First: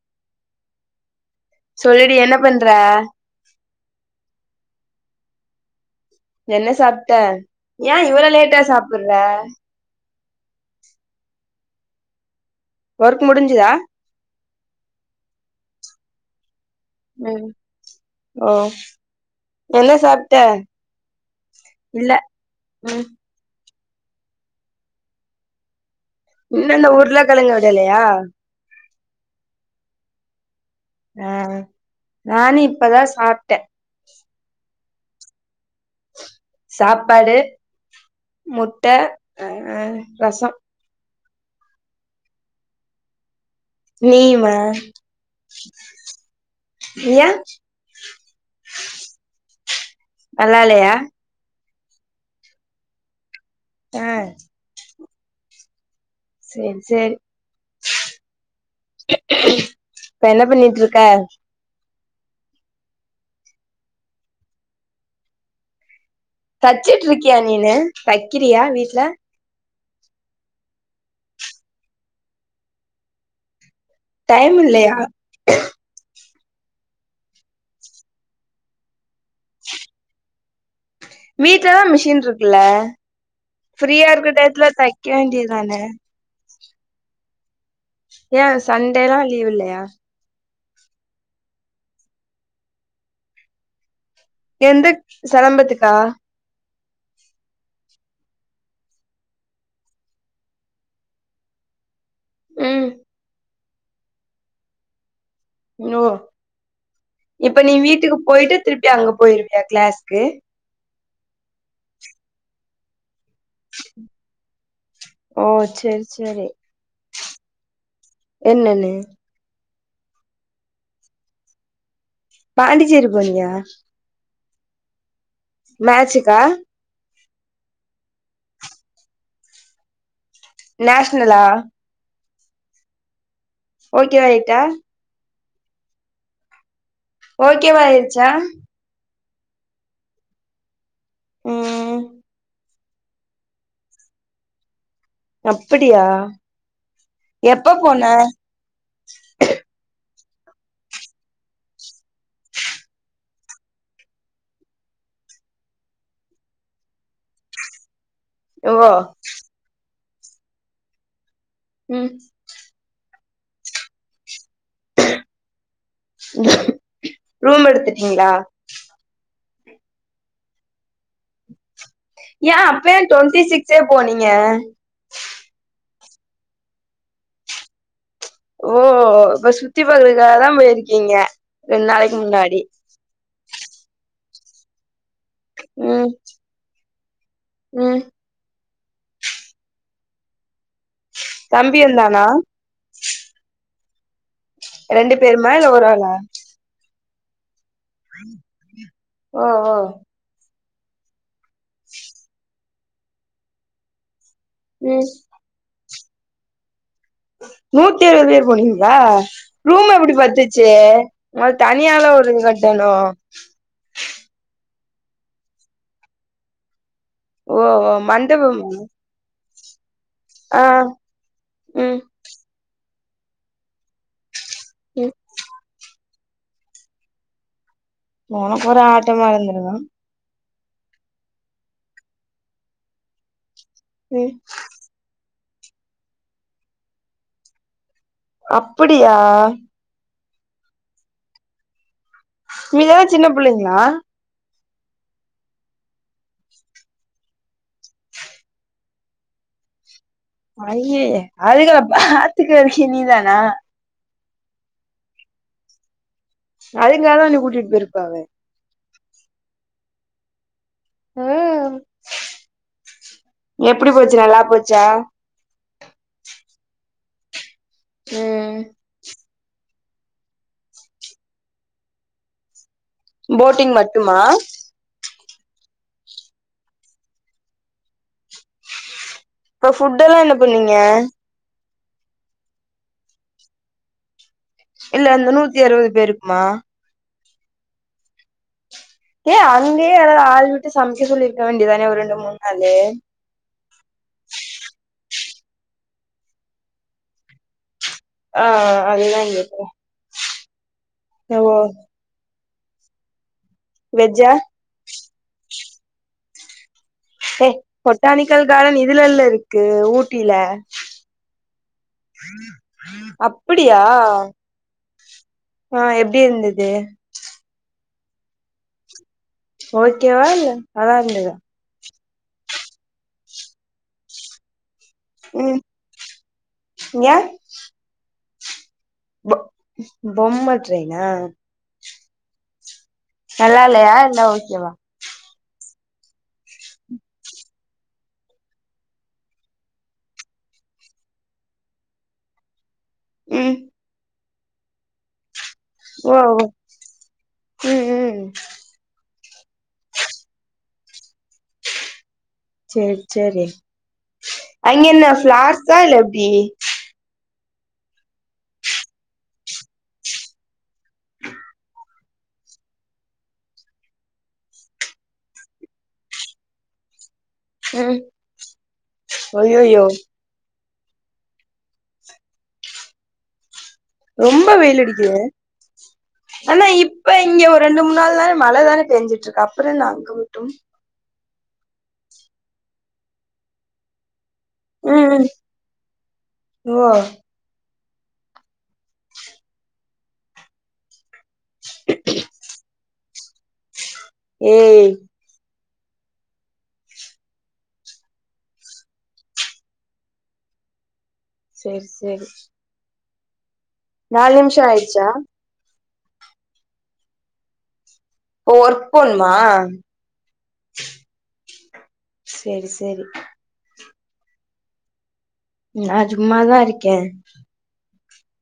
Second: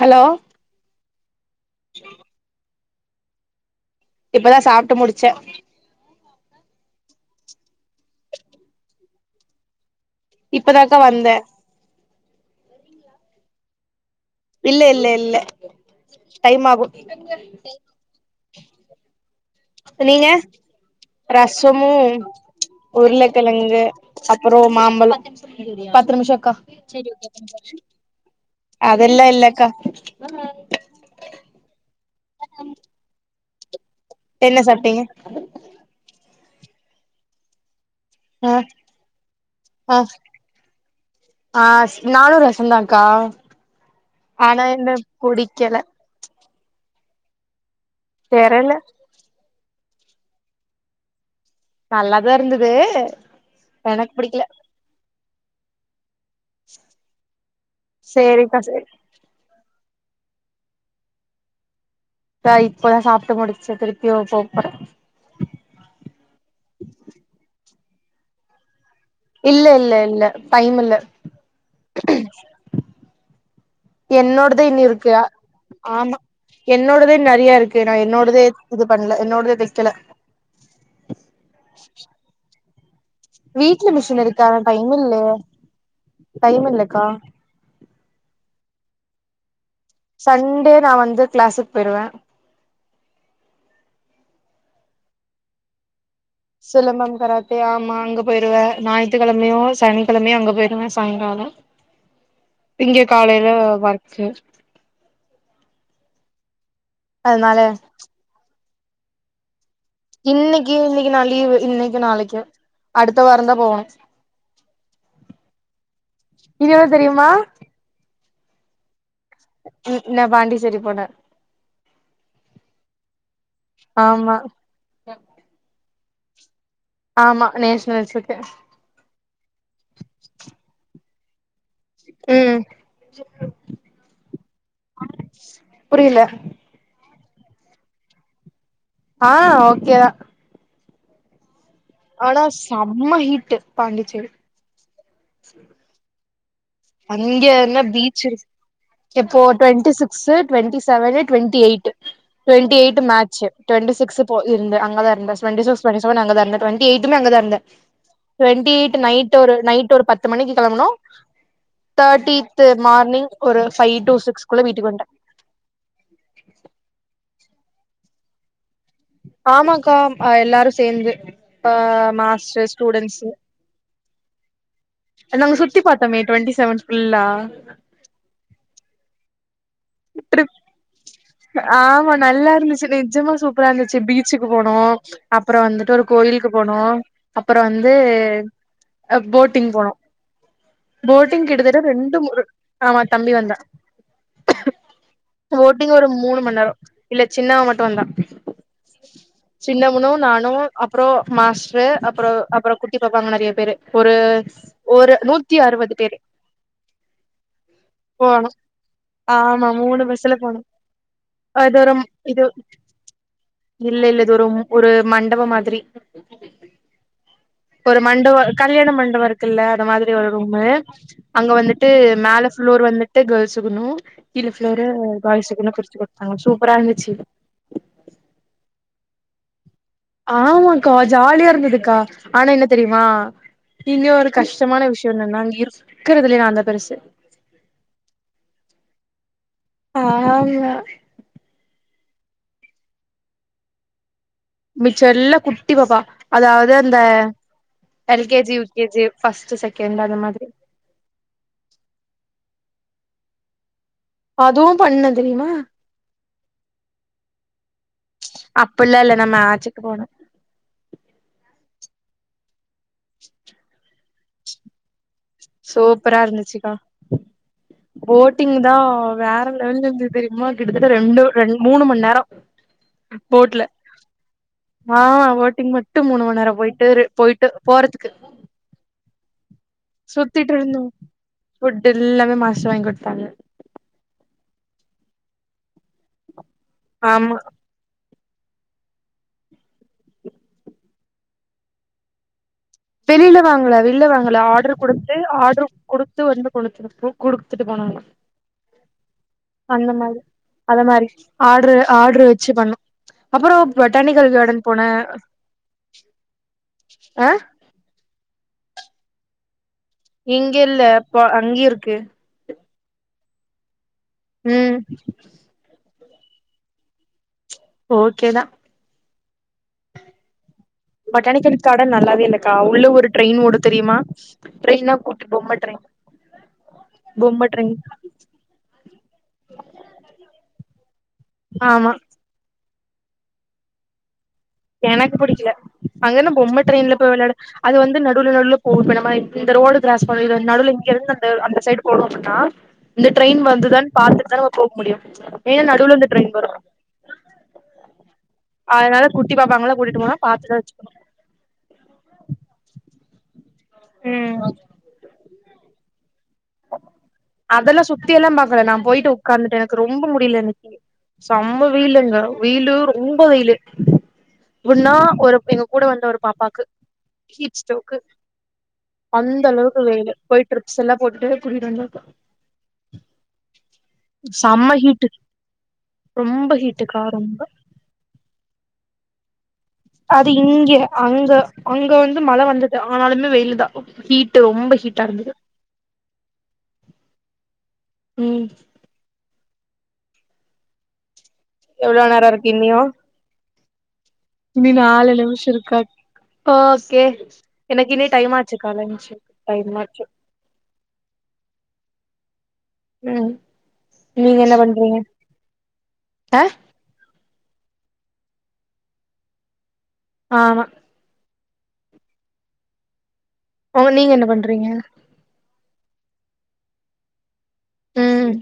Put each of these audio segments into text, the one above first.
hello சொல்லுடி என்ன பண்ற இப்பதா சாப்ட்டு முடிச்சே என்ன சாப்ட்ட ஏ இவ்ளோ லேட்டா சாப்புற இப்பதாக்கா வந்த ஒர்க் முடிஞ்சுதா இல்ல இல்ல இல்ல டைம் ஆகு ம் ஒ நீங்க ரசமு இல்ல ம் உருளக் கொழங்கு அப்றோ மாம்பழோ பத்து நிமுஷோ இன்னு அந்த உர்ள கழங்க விடலயா அதெல்லா இல்லக்கா அ நானு இப்பதா சார் என்ன சாப்ட்டீங்க சாப்பாடு ஆ முட்ட அ அ ரசொ அ நானு ரசொந்தாக்கா நீயுமா ஆனா என்ன புடிக்கல ஏ தெரல நல்லாலயா நல்லாதா இர்ந்துது ஆ எனக் புடிக்ல சேர் சேரி சேரிக்கா சேரி இப்ப என்ன பண்ணிட்ருக்க த இப்பதா சாப்ட்டு முடிச்ச திருப்யு போப்போற தச்சிட்டுருக்கியா நீனு தக்கிறியா வீட்ல இல்ல இல்ல இல்ல டைம் இல்ல டைம் என்னோடுது இன்யு இல்லையா இருக்குயா ஆமா என்னோடதே நறிய இருக்கு நா என்னோடதே இது பண்ல என்னோடதே தெக்கல வீட்லதா மிஷின்ருக்குல்ல வீட்ல ஃப்ரீயா மிஷின் இருக்க இருக்கு ஆனா டைத்துல டைம் தக்க இல்ல வேண்டியதான டைம் இல்லக்கா ஏ சண்டேலா லீவ் இல்லயா சண்டே நா வந்து க்ளாஸுக் போய்ருவ எந்து செலம்பத்துக்கா சிலம்பம் கராத்தே ஆம்மா அங்க பேய்ருவ ஞாயி்த்துகழமையு சனிக்கிழமையு அங்க பேய்ருவ சாயங்காலோ ம் இங்க காலைல ஒர்க்கு யோ அதனால இப்ப நீ வீட்டுக்கு போய்ட்டு திருப்பி அங்க போய்ருவியா க்ளேஸ் இன்னக்கி இன்னக்கி நா லீவு இன்னக்கு நாளக்கு அடுத்த வாரந்தா போவணு ஓ செரி செரி இதியவ தெரியும்மா என்னன்னு நா பாண்டிச்சேரி போன பாண்டிச்சேரி போனியா ஆமா மேஜிக்கா ஆமா நேஷ்னலசுட்டு நேஷ்னல்லா ம் ஓகேவாய்ட்டா புரிய்ல ஓகேவாயிருச்சா ஆ ஓக்கே தா ம் ம் ஆனா செம்ம ஹிட்டு பாண்டிச்சேரி அப்டியா அங்கே என்னா பீச்சு இருக்கு இப்போ twenty six twenty seven twenty eight twenty eight match twenty six போ இருந்த அங்கதா இருந்த டுவெண்ட்டி சிக்ஸ் வெண்ட்டி செவன் அங்கதா இருந்த டுவெண்ட்டி எயிட்டுமே எங்கதா இருந்த டு்வெண்ட்டி ஓ எயிட் நைட் ஒரு நைட் ஒரு பத்து மணிக்கு கெளம்புணு ம் தேர்ட்டித்து மார்னிங் ஒரு ஃபைவ் டு சிக்ஸ் குள்ள வீட்டுக்கு வன்டே ரூம் எடுத்துட்டீங்களா ஆமாக்கா ஆ எல்லாரு சேந்து அ மாஸ்டர் ஸ்டூடெண்ட்ஸ்ஸு சே போனிங்க நாங்க சுத்தி பாத்தோமே டுவெண்டி செவன்த் ஃபுல்லா ஓ இப்ப சுத்தி பாக்குறதுக்காக தா ட்ரிப் போய்ருக்கீங்க ரெண் நாளைக்கி முன்னாடி ச்சி நெஜமா சுத் சூப்பரா இருந்துச்சு பீச்சுக்கு போனோ அப்பறோ வந்துட்டு ஒரு ம் கோயிலுக்கு போனோ அப்பறோ வந்து ம் அ போட்டிங் போனோ போட்டிங் தம்பி கிட்டதட்ட ரெண்டு வந்தானா மூண் ஆமா தம்பி வந்தா ரெண்டு பேரும் பேட்டிங் ஒரு மூணு மண் நேர இல்ல சின்னவ மட்டு வந்தா ஓ ஓ சின்ன முணு நானு அப்றோ மாஸ்ட்ரு அப்றோ அப்பறோ குட்டி பாப்பாங்க நறைய பேரு ஒரு ம் ஒரு நூத்தி அறுவது பேரு நூத்தி அறுவது பேர் போனோ போனீங் வா ஆமா ரூம் மூணு எப்டி பஸ்ல போனோ பத்துச்சு உங்கல தனியால ஒரு இது கட்டணு இல்ல இல்ல இது ஒரு ஒரு மண்டப மாதிரி ஓ ஓ ஒரு மண்டவ மண்டபமா கல்யாண மண்டப இருக் குல்ல அந்த மாதிரி ஒரு ஆ ரூம்மு அங்க வந்துட்டு ம் மேல ஃப்ளூர் வந்துட்டு கேர்ள்ஸுகுணு கீழ ஃப்ளோரு ம் பாய்ஸ்ஸுகுன்னு பிறிச்சு குடுத்தாங்க சூப்பரா இருந்துச்சு உனக்கு ஒரு ஆட்டமா இருந்துருக்கு ஆமாக்கா ஜாலியா இருந்ததுக்கா ஆனா என்ன தெரியுமா இங்கு ஒரு ம் கஷ்டமான விஷ் யோ என்னன்னா அங்க இருக்கறிறதுலே நா தா பெருசு அப்புடியா ஆமா மீதியெல்லா சின்ன பிள்ளைங்களா மிச்சயெல்ல குட்டி பாப்பா அதாவ்து அந்த L K G U K G first second அந்த மாதிரி அய்யேயே அதுகள பாத்துக்குக்கு நீதானா அதுவு பண்ண தெரியுமா அதுங்கள தா நீ கூட்டிட்டு போய்ருக்க [unintelligible] அப்பில்லா இல்ல நம்ம ஆச்சிட்டு போனோ எப்டி போச்சு நல்லா போச்சா சூப்பரா இருந்துச்சுக்கா போட்டிங் ம் தா வேற லெவல்ல இருந்து தெரியுமா கிட்டத்தட்ட ரெண்டு ரெண் மூணு மண் நேர போட்டிங் மட்டுமா ஆ போட்டிங் மட்டு மூணு ம நேரோ போயிட்டு ரெ போயிட்டு போறதுக்கு இப்ப ஃபுட் எல்லா என்ன சுத்திட்டு பண்ணீங்க இருந்தோ ஃபுட் எல்லாமே மாஸ்ட்ரு வாங்கி குடுத்தாங்க இல்ல அந்த நூத்தி அறுவது பேருக்குமா ஆமா ஏ அங்கயே யாராவது ஆள் விட்டு சமைக்க சொல்லிருக்க வேண்டியதானே ஒரு ரெண்டு மூணு நாளு வெளில வாங்கல வெள்ல வாங்கல ஆட்ரு குடுத்து ஆட்ரு குடுத்து வந்து குடுத் குடுத்துட்டு போனாங்க ஆ அதுதா எப்போ அந்த மாரி அத மாரி ஆட்ரு ஆட்ரு வச்சி பண்ணு அப்புறோ வெஜ்ஜா பொட்டானிக்கல் கார்டன் போனே ஆ ஏ பொட்டானிக்கல் கார்டன் இதுலல்ல இருக்கு ஊ இங்க இல்ல போ அங்கயு இருக்கு [unintelligible] அப்படியா ம் அ எப்டி இருந்தது ஓகே தா ஓகேவா இல்ல நல்லா இருந்ததா கட நல்லாவே இல்லக்கா உள்ள ஒரு ட்ரெயின் ஓடுத் தெரியுமா ட்ரெயினாப் கூட்டு பொம்ம ம் ட்ரெயின் ஏ பொம்ம ட்ரெயின் பொ பொம்ம ட்ரெயினா ஆமா நல்லா இல்லயா இல்ல ஓகே வா எனக்கு புடிக்ல அங்கென்ன பொம்ம ட்ரெயின்ல போய் வெளையாட அது வந்து நடுவுல நடுல போனு பண்ணமாரி நம்ம இந்த ரோடு கிராஸ் பண் நடுல இங்கருந்து அந்த அந்த சைடு போனு அப்புன்னா இந்த ட்ரெயின் ம் வந்துதான் பாத்துட்டு தா நம்ம போக முடியு ஏனா நடுல இந்த ஓ ட்ரெயின் வரு ம் ம் அதனால குட்டி பாப்பாங்கலா கூட்டிட்டு போனா பாத்துதா வெச்சுக்கனு செரி செரி ம் அங்கென்ன ஃப்ளார்ஸா இல்ல எப்டி அதெல்லா சுத்தி எல்லாம்பாக்கல நா போயிட்டு உக்காந்துட்ட எனக்கு ரொம்ப முடில இன்னைக்கி செம்ம வெயுலுங்க வெயிலு ரொம்ப வெயிலு இப்னா ஒரு எங்க கூட வந்த ஒரு பாப்பாக்கு ஹீட் ஸ்டோக்கு ம் அந்த அளவுக்கு ஐயையோ வெயிலு போய் ட்ரிப்ஸ் எல்லா போட்டு கூட்டிட்டு வந்தோ இப்ப ரொம்ப செம்ம வெயில் ஹீட்டு அடிக்குது ரொம்ப ஆனா ஹீட்டுக்கா இப்ப ரொம்ப இங்க ஒர் ரெண்டு மூணு நாள் தான மழ தான பெஞ்சிட்ருக்கு அப்றோ நாங்க அது இங்க அங்க அங்க வந்து மழை வந்தது ஆனாலுமே வெயிலு தா ஹீட் ட்டு ரொம்ப ஹீட்டா ம் இருந்துது ஓ ம் எவ்ளோ நேரோ இருக்கு இன்னியோ இனி ஏய் நாலு நிமிஷோ இருக்காக் ஓகே எனக்கு இனி டைம் ஆச்சு கால்ல ஏன்ச்சு டைம் ஆச்சு செர் செரி ம் நீங்க என்ன பண்றீங்க ஆயிடுச்சா அ ஒ ஒர்க் போன்மா ஆமா சேரி சேரி ஓ நீங்க என்ன பண்றீங்க நா சும்மா தா இருக்கே ம்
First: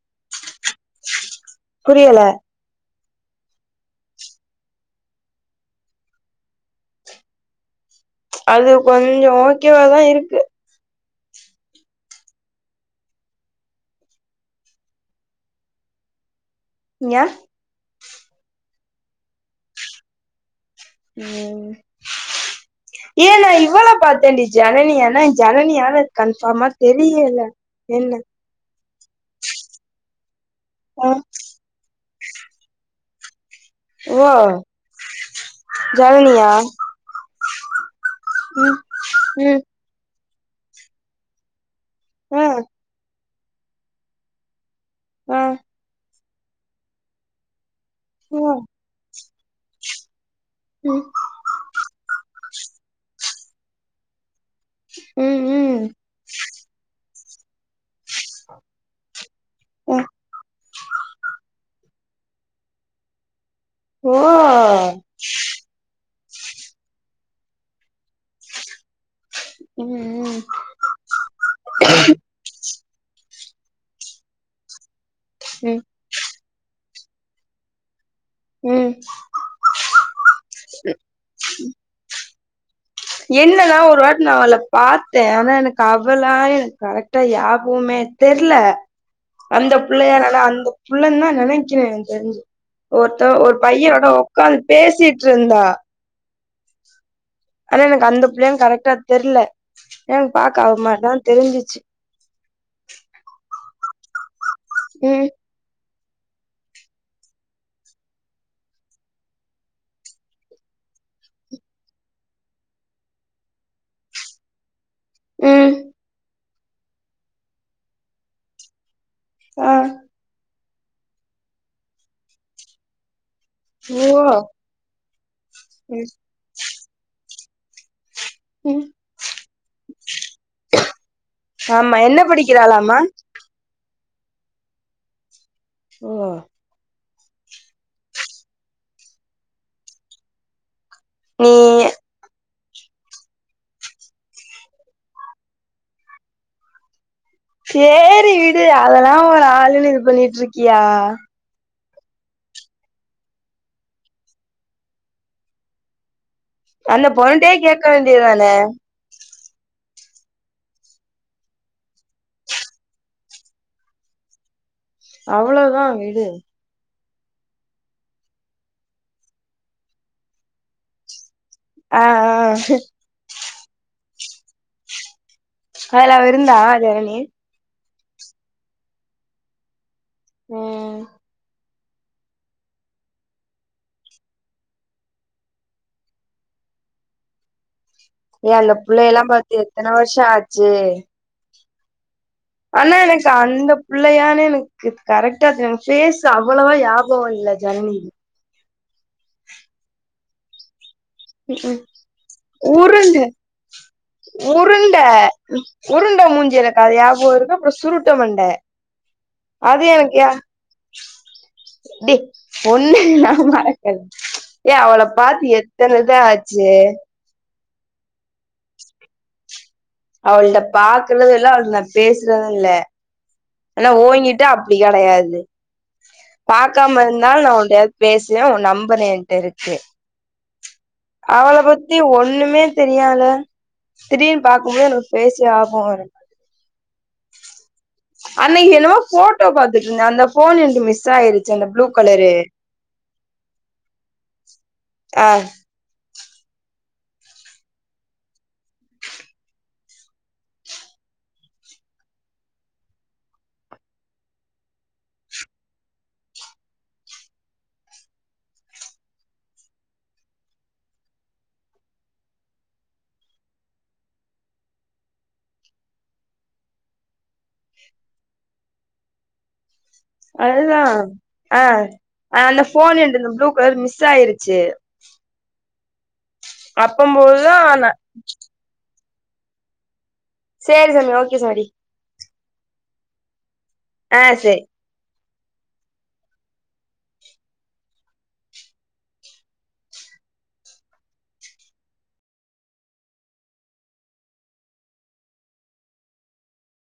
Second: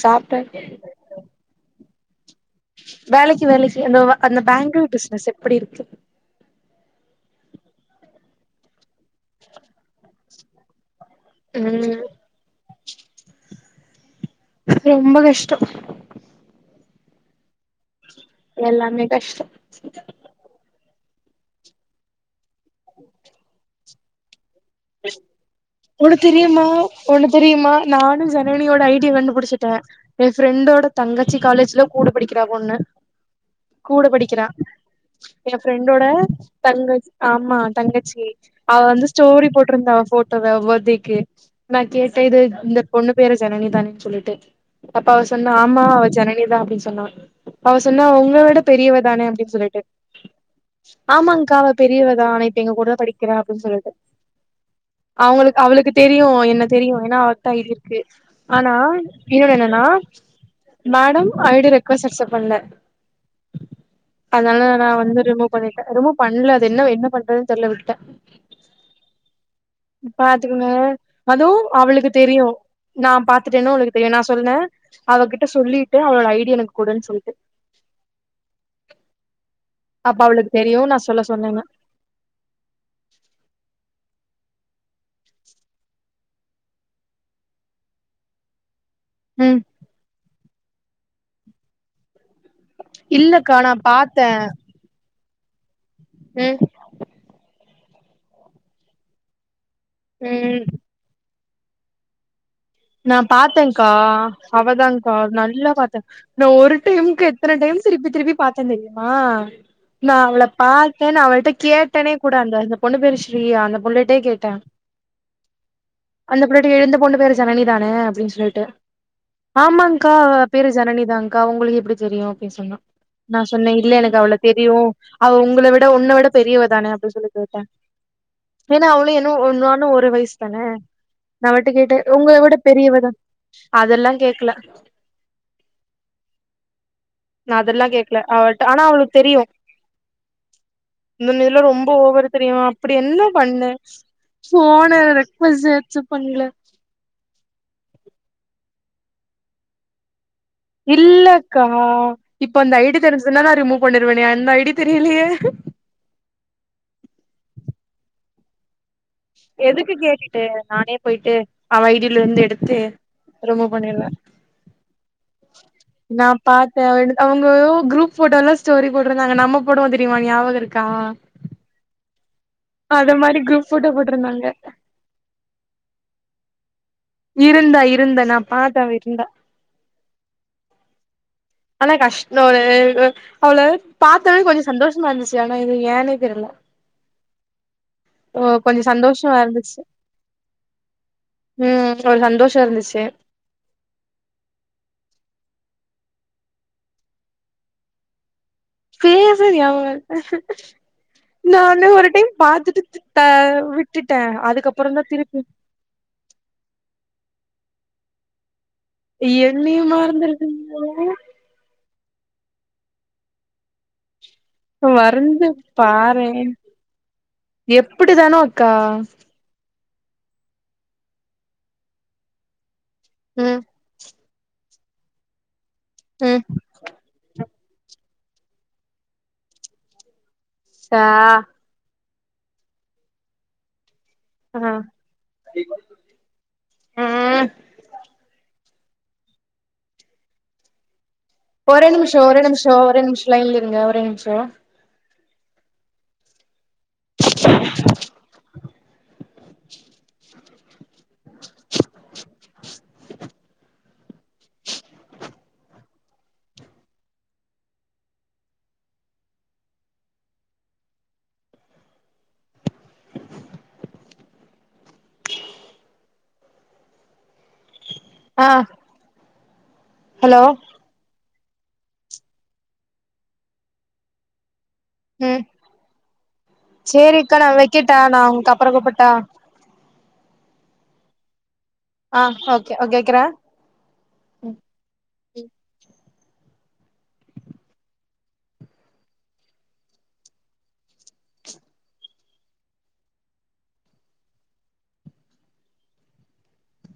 சாப்டா புரியல வேலைக்கு வேலைக்கு அந்த அந்த பேங்கிள் பிசினஸ் எப்படி இருக்கு அது கொஞ்சோ ஓகே வா தா இருக் ம் ரொம்ப கஷ்டோ ஏ எல்லாமே கஷ்டோ ம் உம் ஏ நா இவள பாத்தேண்டி ஜனனிய ஆனா ஜனனியானு ஒன்னு தெரியுமா கன்ஃபாமா ஒன்னு தெரியல தெரியுமா என்ன நானு ஜனனியோட ஐடிய கண்டுபுடிச்சிட்டே எ ஃப்ரெண்டோட ஆ தங்கச்சி காலேஜ்ல கூட படிக்கிறா பொண்ணு கூட ஓ படிக்கிறா எ ஃபிரெண்டோட ஜனனியா தங்க ஆமா தங்கச்சி ஓ அவ வந்து ஸ்டோரி ம் போட்ருந்தா அவ ஃபோட்டோவ அவ பர்த்டேக்கு நா கேட்டே இது இந்த பொண்ணு பேரு ஜனனிதானே சொல்லிட்டு அப்ப அவ சொன்ன ஆமா அவ ஜனனிதா அப்டின்னு சொன்னா அவ சொன்னா உங்க விட பெரியவ தானே அப்டின் சொல்லிட்டு ஆமாங்கா அவ பெரியவ தா ஆன இப்ப எங்க கூட தா படிக்கிறா அப்டின் சொல்லிட்டு அவங்களுக்கு ம் அவளுக்கு தெரியு என்ன தெரியு ஏனா அவ தா இது இருக்கு ஆனா இன்னொன்னு என்னன்னா மேடம் ஐடி ரெக்வஸ்ட் அக்செப் பண்ல அதனால நா வந்து ரிமூவ் பண்ணிட்டே ரிமூவ் பண்ல அது என்ன என்ன பண்றதுன்னு தெர்ல விட்டுட்டே பாத்துக்குங்க அதுவு அவளுக்கு தெரியு நா பாத்துட்டேன்னு அவளுக்கு தெரியு நா சொன்னே அவகிட்ட சொல்லி ட்டு அவளோட ஐடி ய எனக்கு குடுன்னு சொல்ட்டு ம் அப்ப அவளுக்கு தெரியு நா சொல்ல சொன்னேன்னு என்னல்லா ஒரு வாட்டி நா அவள பாத்தே ஆனா எனக்கு அவளா எனக்கு கரெக்டா யாபோமே தெர்ல ம் அந்த புள்ளையா என்னால அந்த புள்ளன்னு தா நெனக்கிற எனக் தெரிஞ்சு ஒருத்த இல்லக்கா ஒரு நா பையனோட பாத்தே ஒக்காந்து பேசிட்ருந்தா ம் ஆனா எனக்கு அந்த புள்ளையான்னு கரெக்ட்டா தெர்ல ஏனா எனக்கு ம் பாக்க அவ மாரிதா தெரிஞ்சிச்சு நா பாத்தேங்கா அவதாங்கா ம் நல்லா பாத்தே இந்த ஒரு டைம்முக்கு எத்தன டைம் திருப்பி திருப்பி பாத்தே தெரியுமா நா அவள பாத்தே நா அவள்ட்ட கேட்டேனே கூட அந்த அந்த பொண்ணு பேர் ஸ்ரீயா அந்த புள்ளேட்டே கேட்டே ம் அந்த புள்ளட்டயே இந்த பொண்ணு பேரு ஜனனிதானே அப்டின் சொல்லிட்டு ஆ ஆமாங்கா பேரு ஜனனிதாங்கா உங்களுக்கு எப்டி தெரியு அப்டி சொன்னா நா சொன்னே இல்ல ஓ எனக்கு அவ்வள தெரியு அவ உங்கள விட ம் உன்ன விட பெரியவதானே அப்டி சொல்லி கேட்டே ம் ஏன்னா அவளு என்னு நானு ஒரே வயசு தானே நா அவட்ட ஆமா கேட்டே என்ன ஒங்கள விட படிக்கிறாளாமா பெரியவதா அதெல்லா கேக்கல ஓ நா அதெல்லா கேக்ல அவள்ட ஆனா அவளுக்கு தெரியு நீ முன்னேல்லா ரொம்போ ஓவ்வரா தெரியு அப்டி என்ன பண்ணே போனே ரெக்வஸ்ட் அக்சப் பண்ல சேரி விடு அதெல்லா ஒரு ஆளுன்னு இது பண்ணிட்டு இருக் இல்லக்கா இப்ப அந்த ஐ டி தெரிஞ்சுதுன்னா நா ரிமூவ் பண்ணிருவனே அந்த ஐ டி தெரியலியே அந்த பொண்ணுட்டயே கேக்க வேண்டியது தானே எதுக்கு கேட்டுட்டு நானே போயிட்டு அவ ஐ டி ல இருந்து எடுத்து ரிமூவ் பண்ணிர்வ அவ்ளோதா விடு நா பாத் த்தே அவங்க எதோ குரூப் போட்டாலா ஸ்டோரி போட்ருக்காங்க நம்ம போடுவே தெரியுமா நியாபக இருக்கா ஆ ஆ அது மாரி குரூப் போட்டே போட்ருந்தாங்க அதுல அவவிருந்தா ஜனணி இருந்தா இருந்தா நா பாத்தே அவ இருந்தா ம் ஆனா கஷ்டொ ஒரே அவள பாத்தோனே கொஞ்சோ சந்தோஷமா இருந்துச்சி ஆனா இது ஏன்னே தெரில ஏ கொஞ்ச அந்தப் புள்ளையெல்லா சந்தோஷமா பாத்து எத்தன வருஷோ ஆச்சு ம்ம் ஒரு சந்தோஷ் ஆன்னா எனக் கந்த புள்ளையானு எனக்கு கரெக்டா ஃபேஸ் அவ்வளவா ஞாபக இல்ல ஜனனி ஃபேஸூ நியாபக ம்ஹும் நானே ஒரு டைம் உருண்ட பாத்துட்டு விட்டுட்டே உருண்ட அதுக்கப்பறேந் தா திருப்பி உருண்ட மூஞ்சி எனக்கது ஞாபக இருக்கு அப்பறே சுருட்ட மண்ட என்னியே மறந்துறீங்க போல டேய் ஒன்னய நா மறக்கல ஏ அவள பாத்து எத் பாறே எப்டி தானோ அக்கா அவள்ட்ட பாக்குறது இல்ல அவள்ட்ட நா பேசுறது இல்ல ம் ஆனா ஓங்கிட் ட அப்டி கெடையாது ம் பாக் க்கா மறுநாள் நா ஒன்டயாது பேஸ்னே ஒ நம்பர் என்ட்ட இருக்கு சா அவள பத்தி ஒண்ணுமே தெரியால தீடீர்னு ஆ பாக்குபோது எனக்கு பேசியே ஆகு ரின் ம் அன்னைக்கி என்னமோ போட்டோ பாத்துட்டு இருந்தே அந்த ஃபோன்ல இருந்து மிஸ் ஆயிரு ஒரே நிமிஷோ ஒரே நிமிஷோ ஒரே நிமிஷோ லைன்ல இருங்க ஒரே நிமிஷோ ஆ ஆ ஹலோ அதுதா ஆ அந்த ஃபோன் எந்து ப்ளூ கலர் மிஸ் ஆயிருச்சு ம் சேரிக்கா நா வக்கட்டா நா உங்களுக்கு அப்பறோ கூப்புட்டா சேரி சாமி ஓகே சமரி ஆ ஓகே ஓகே வக்கிறே ஆ சேரி